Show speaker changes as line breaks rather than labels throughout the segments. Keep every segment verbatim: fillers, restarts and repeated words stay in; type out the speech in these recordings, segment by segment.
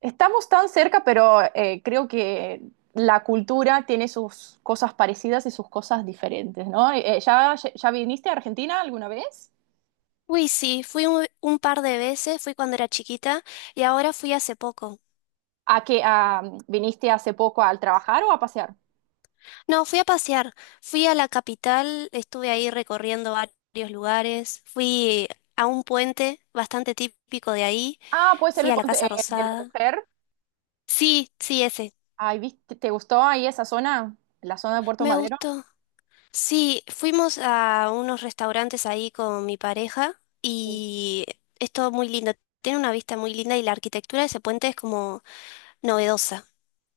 Estamos tan cerca, pero eh, creo que la cultura tiene sus cosas parecidas y sus cosas diferentes, ¿no? Eh, eh, ¿ya, ya viniste a Argentina alguna vez?
Uy, sí, fui un, un par de veces, fui cuando era chiquita y ahora fui hace poco.
¿A qué a- viniste hace poco al trabajar o a pasear?
No, fui a pasear, fui a la capital, estuve ahí recorriendo varios lugares, fui a un puente bastante típico de ahí,
Ah, puede ser
fui
el
a la
puente
Casa
eh, de la
Rosada.
mujer.
Sí, sí, ese.
Ay, ¿viste? ¿Te gustó ahí esa zona? La zona de Puerto
Me
Madero.
gustó. Sí, fuimos a unos restaurantes ahí con mi pareja y es todo muy lindo. Tiene una vista muy linda y la arquitectura de ese puente es como novedosa.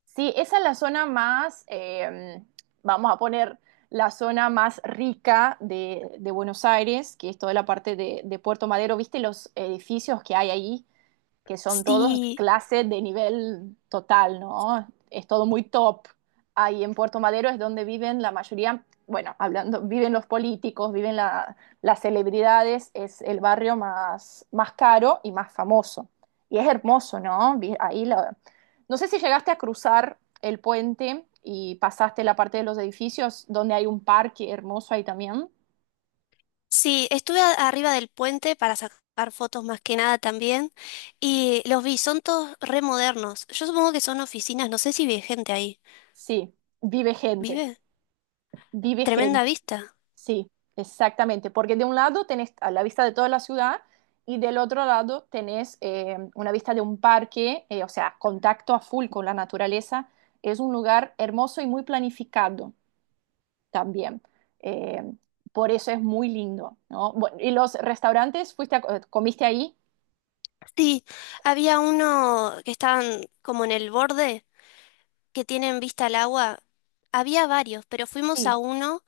Sí, esa es la zona más, eh, vamos a poner la zona más rica de, de Buenos Aires, que es toda la parte de, de Puerto Madero. ¿Viste los edificios que hay ahí? Que son todos
Sí.
clases de nivel total, ¿no? Es todo muy top. Ahí en Puerto Madero es donde viven la mayoría, bueno, hablando, viven los políticos, viven la, las celebridades, es el barrio más, más caro y más famoso. Y es hermoso, ¿no? Ahí la... No sé si llegaste a cruzar el puente y pasaste la parte de los edificios donde hay un parque hermoso ahí también.
Sí, estuve a- arriba del puente para sacar fotos más que nada también y los vi, son todos re modernos. Yo supongo que son oficinas, no sé si vive gente ahí.
Sí, vive gente,
¿Vive?
vive
Tremenda
gente.
vista.
Sí, exactamente, porque de un lado tenés a la vista de toda la ciudad y del otro lado tenés eh, una vista de un parque, eh, o sea, contacto a full con la naturaleza. Es un lugar hermoso y muy planificado también. Eh, por eso es muy lindo, ¿no? Bueno, ¿y los restaurantes fuiste a- eh, comiste ahí?
Sí, había uno que estaban como en el borde, que tienen vista al agua. Había varios, pero fuimos a
Sí.
uno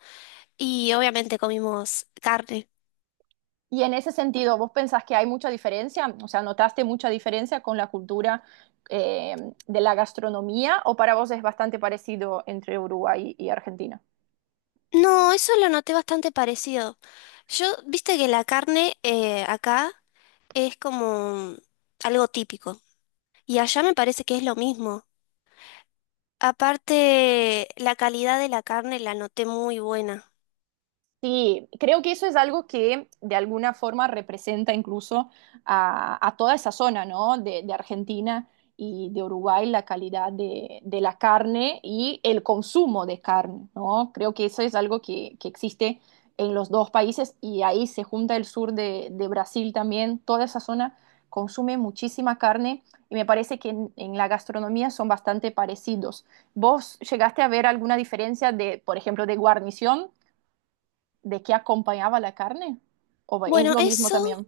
y obviamente comimos carne.
Y en ese sentido, ¿vos pensás que hay mucha diferencia? O sea, ¿notaste mucha diferencia con la cultura eh, de la gastronomía o para vos es bastante parecido entre Uruguay y Argentina?
No, eso lo noté bastante parecido. Yo, viste que la carne eh, acá es como algo típico. Y allá me parece que es lo mismo. Aparte, la calidad de la carne la noté muy buena.
Sí, creo que eso es algo que de alguna forma representa incluso a, a toda esa zona, ¿no? De, de Argentina y de Uruguay, la calidad de, de la carne y el consumo de carne, ¿no? Creo que eso es algo que, que existe en los dos países y ahí se junta el sur de, de Brasil también, toda esa zona consume muchísima carne y me parece que en, en la gastronomía son bastante parecidos. ¿Vos llegaste a ver alguna diferencia de, por ejemplo, de guarnición? ¿De qué acompañaba la carne? ¿O es
Bueno,
lo mismo
eso,
también?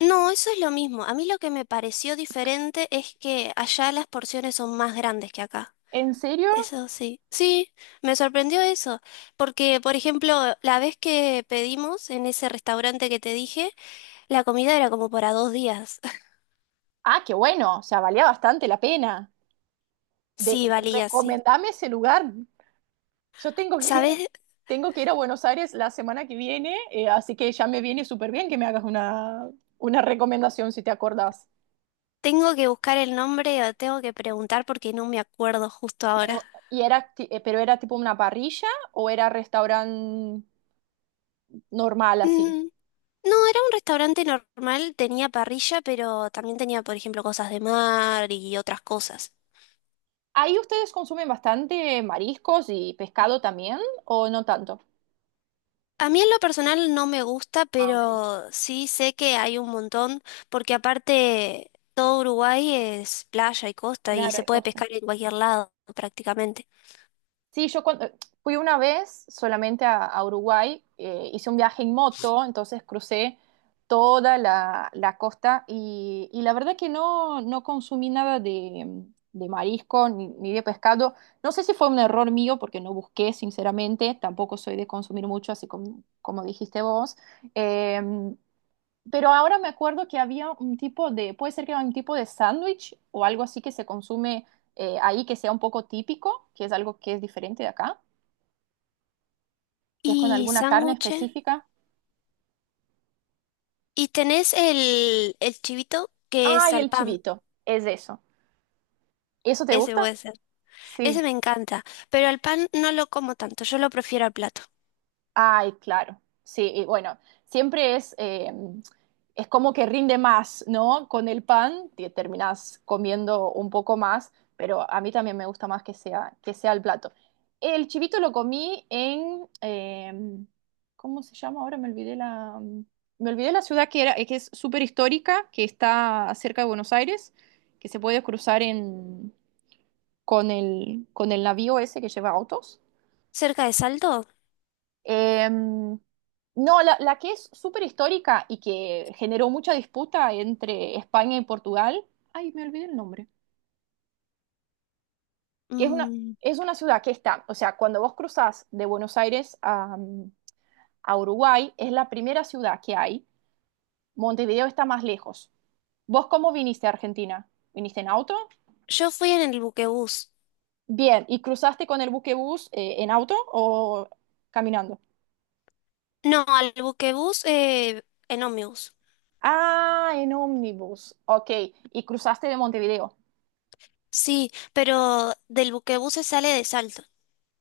no, eso es lo mismo. A mí lo que me pareció diferente es que allá las porciones son más grandes que acá.
¿En serio?
Eso sí. Sí, me sorprendió eso. Porque, por ejemplo, la vez que pedimos en ese restaurante que te dije, la comida era como para dos días.
Ah, qué bueno, o sea, valía bastante la pena. De,
Sí, valía, sí.
recomendame ese lugar. Yo tengo que ir,
¿Sabes?
tengo que ir a Buenos Aires la semana que viene, eh, así que ya me viene súper bien que me hagas una, una recomendación si te acordás.
Tengo que buscar el nombre o tengo que preguntar porque no me acuerdo justo ahora.
Pero, y era, ti- eh, pero era tipo una parrilla o era restaurante normal así.
Mm. No, era un restaurante normal, tenía parrilla, pero también tenía, por ejemplo, cosas de mar y otras cosas.
¿Ahí ustedes consumen bastante mariscos y pescado también o no tanto?
A mí en lo personal no me gusta,
Ah, ok.
pero sí sé que hay un montón, porque aparte todo Uruguay es playa y costa y
Claro,
se
hay
puede
costa.
pescar en cualquier lado prácticamente.
Sí, yo cuando, fui una vez solamente a, a Uruguay, eh, hice un viaje en moto, entonces crucé toda la, la costa y, y la verdad que no, no consumí nada de, de marisco ni, ni de pescado. No sé si fue un error mío porque no busqué, sinceramente, tampoco soy de consumir mucho, así como, como dijiste vos. Eh, pero ahora me acuerdo que había un tipo de, puede ser que era un tipo de sándwich o algo así que se consume eh, ahí que sea un poco típico, que es algo que es diferente de acá, que es con
Y
alguna carne
sándwiches.
específica.
Y tenés el, el chivito, que es
Ay,
al
el
pan.
chivito, es eso. ¿Eso te
Ese
gusta?
puede ser.
Sí.
Ese me encanta, pero al pan no lo como tanto, yo lo prefiero al plato.
Ay, claro. Sí, y bueno, siempre es, eh, es como que rinde más, ¿no? Con el pan te terminás comiendo un poco más, pero a mí también me gusta más que sea, que sea el plato. El chivito lo comí en, eh, ¿cómo se llama? Ahora me olvidé la, mm, me olvidé la ciudad que era, que es súper histórica, que está cerca de Buenos Aires, que se puede cruzar en, con el, con el navío ese que lleva autos.
¿Cerca de Salto?
Em, no, la, la que es súper histórica y que generó mucha disputa entre España y Portugal. Ay, me olvidé el nombre. Que es una,
Mm,
es una ciudad que está, o sea, cuando vos cruzás de Buenos Aires a, a Uruguay, es la primera ciudad que hay. Montevideo está más lejos. ¿Vos cómo viniste a Argentina? ¿Viniste en auto?
Yo fui en el buquebús.
Bien, ¿y cruzaste con el buquebús eh, en auto o caminando?
No, al buquebús eh, en ómnibus.
Ah, en ómnibus. Ok, y cruzaste de Montevideo.
Sí, pero del buquebús se sale de Salto.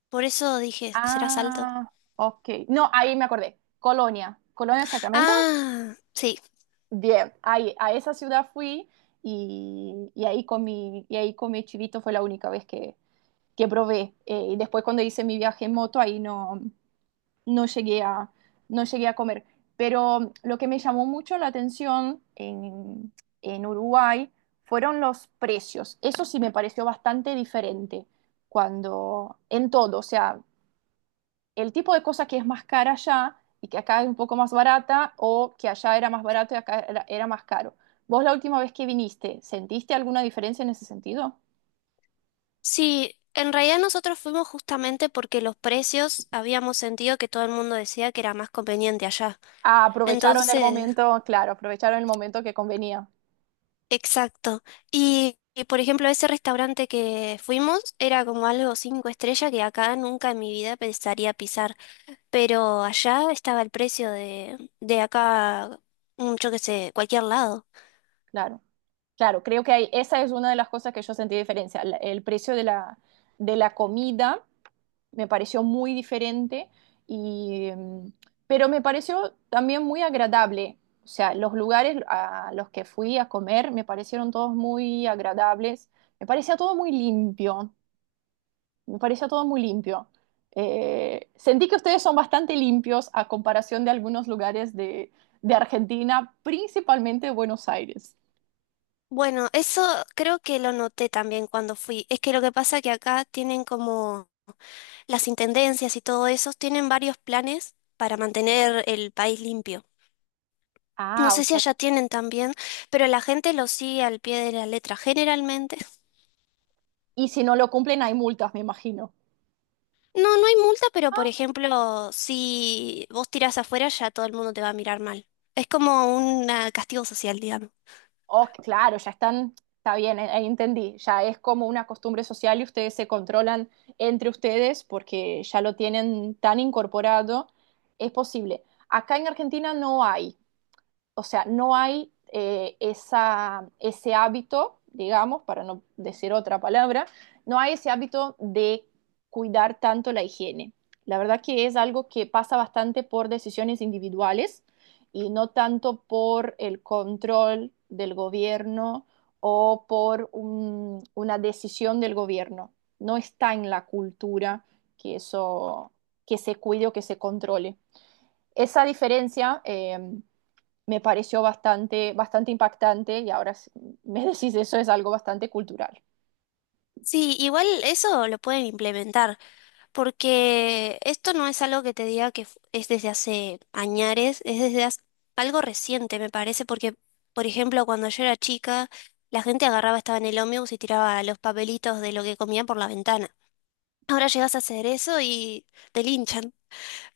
Por eso dije, ¿será Salto?
Ah, ok. No, ahí me acordé. Colonia. Colonia de Sacramento.
Ah, sí.
Bien, ahí, a esa ciudad fui y, y ahí comí, y ahí comí chivito, fue la única vez que, que probé. Eh, y después cuando hice mi viaje en moto, ahí no, no llegué a, no llegué a comer. Pero lo que me llamó mucho la atención en, en Uruguay fueron los precios. Eso sí me pareció bastante diferente cuando, en todo, o sea, el tipo de cosa que es más cara allá y que acá es un poco más barata o que allá era más barato y acá era, era más caro. ¿Vos la última vez que viniste, sentiste alguna diferencia en ese sentido?
Sí, en realidad nosotros fuimos justamente porque los precios habíamos sentido que todo el mundo decía que era más conveniente allá.
Ah, aprovecharon el
Entonces,
momento, claro, aprovecharon el momento que convenía,
exacto. Y, y, por ejemplo, ese restaurante que fuimos era como algo cinco estrellas que acá nunca en mi vida pensaría pisar. Pero allá estaba el precio de, de acá, mm, yo qué sé, cualquier lado.
claro. Claro, creo que hay, esa es una de las cosas que yo sentí diferencia, la- el precio de la, de la comida me pareció muy diferente y mm, pero me pareció también muy agradable. O sea, los lugares a los que fui a comer me parecieron todos muy agradables. Me parecía todo muy limpio. Me parecía todo muy limpio. Eh, sentí que ustedes son bastante limpios a comparación de algunos lugares de, de Argentina, principalmente Buenos Aires.
Bueno, eso creo que lo noté también cuando fui. Es que lo que pasa que acá tienen como las intendencias y todo eso, tienen varios planes para mantener el país limpio. No
Ah, o
sé si
sea,
allá tienen también, pero la gente lo sigue al pie de la letra generalmente.
y si no lo cumplen hay multas, me imagino.
No, no hay multa, pero por ejemplo, si vos tirás afuera, ya todo el mundo te va a mirar mal. Es como un ah, castigo social, digamos.
Oh, claro, ya están, está bien, eh, ahí entendí. Ya es como una costumbre social y ustedes se controlan entre ustedes porque ya lo tienen tan incorporado. Es posible. Acá en Argentina no hay o sea, no hay eh, esa, ese hábito, digamos, para no decir otra palabra, no hay ese hábito de cuidar tanto la higiene. La verdad que es algo que pasa bastante por decisiones individuales y no tanto por el control del gobierno o por un- una decisión del gobierno. No está en la cultura que eso, que se cuide o que se controle. Esa diferencia eh, me pareció bastante, bastante impactante y ahora me decís eso es algo bastante cultural.
Sí, igual eso lo pueden implementar, porque esto no es algo que te diga que fu- es desde hace añares, es desde hace- algo reciente, me parece, porque, por ejemplo, cuando yo era chica, la gente agarraba, estaba en el ómnibus y tiraba los papelitos de lo que comían por la ventana. Ahora llegas a hacer eso y te linchan,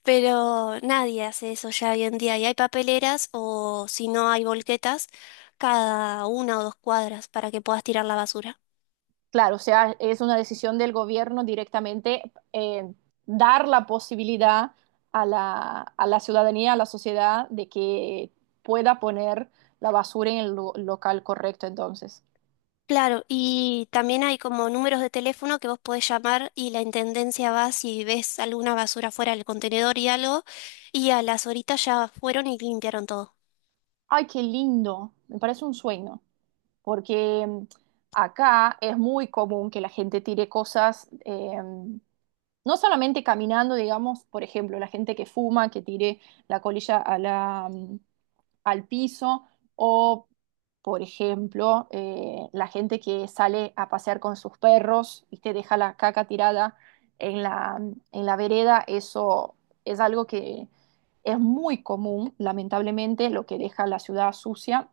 pero nadie hace eso ya hoy en día, y hay papeleras o si no hay volquetas cada una o dos cuadras para que puedas tirar la basura.
Claro, o sea, es una decisión del gobierno directamente eh, dar la posibilidad a la, a la, ciudadanía, a la sociedad, de que pueda poner la basura en el local correcto entonces.
Claro, y también hay como números de teléfono que vos podés llamar y la intendencia va si ves alguna basura fuera del contenedor y algo, y a las horitas ya fueron y limpiaron todo.
Ay, qué lindo. Me parece un sueño. Porque mm, acá es muy común que la gente tire cosas, eh, no solamente caminando, digamos, por ejemplo, la gente que fuma, que tire la colilla a la, mm, al piso o, por ejemplo, eh, la gente que sale a pasear con sus perros y te deja la caca tirada en la, en la vereda, eso es algo que es muy común, lamentablemente, lo que deja la ciudad sucia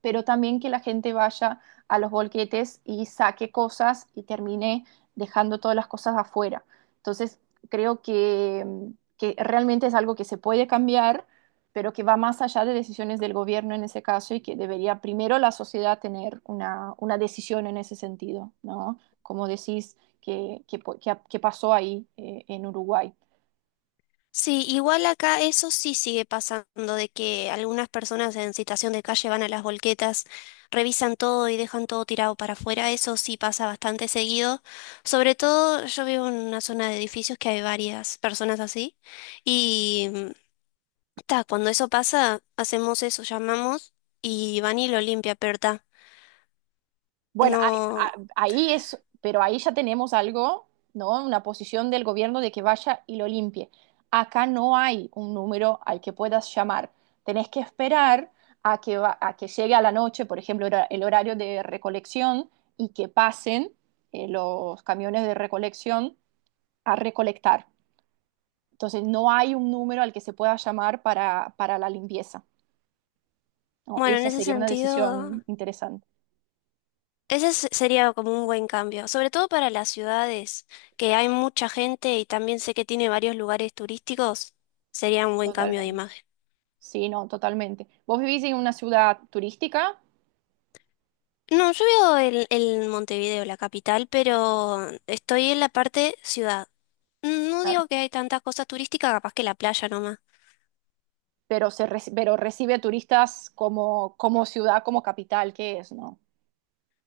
pero también que la gente vaya a los bolquetes y saque cosas y termine dejando todas las cosas afuera. Entonces, creo que, que realmente es algo que se puede cambiar, pero que va más allá de decisiones del gobierno en ese caso y que debería primero la sociedad tener una, una decisión en ese sentido, ¿no? Como decís, que, que, que que pasó ahí eh, en Uruguay.
Sí, igual acá eso sí sigue pasando, de que algunas personas en situación de calle van a las volquetas, revisan todo y dejan todo tirado para afuera, eso sí pasa bastante seguido. Sobre todo yo vivo en una zona de edificios que hay varias personas así, y ta, cuando eso pasa, hacemos eso, llamamos y van y lo limpia, pero ta,
Bueno, ahí,
no,
ah, ahí es, pero ahí ya tenemos algo, ¿no? Una posición del gobierno de que vaya y lo limpie. Acá no hay un número al que puedas llamar. Tenés que esperar a que, va- a que llegue a la noche, por ejemplo, hora- el horario de recolección y que pasen eh, los camiones de recolección a recolectar. Entonces, no hay un número al que se pueda llamar para, para la limpieza, ¿no?
bueno, en
Esa
ese
sería una
sentido,
decisión interesante.
ese se- sería como un buen cambio, sobre todo para las ciudades, que hay mucha gente y también sé que tiene varios lugares turísticos, sería un buen cambio de
Totalmente.
imagen.
Sí, no, totalmente. Vos vivís en una ciudad turística,
No, yo vivo en, en Montevideo, la capital, pero estoy en la parte ciudad. No
claro.
digo que hay tantas cosas turísticas, capaz que la playa nomás.
Pero, se reci- pero recibe turistas como, como ciudad, como capital que es, ¿no?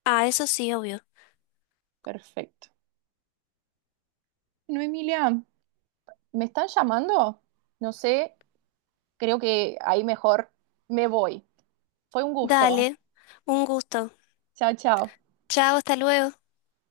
Ah, eso sí, obvio.
Perfecto. No, Emilia, ¿me están llamando? No sé, creo que ahí mejor me voy. Fue un gusto.
Dale, un gusto.
Chao, chao.
Chao, hasta luego.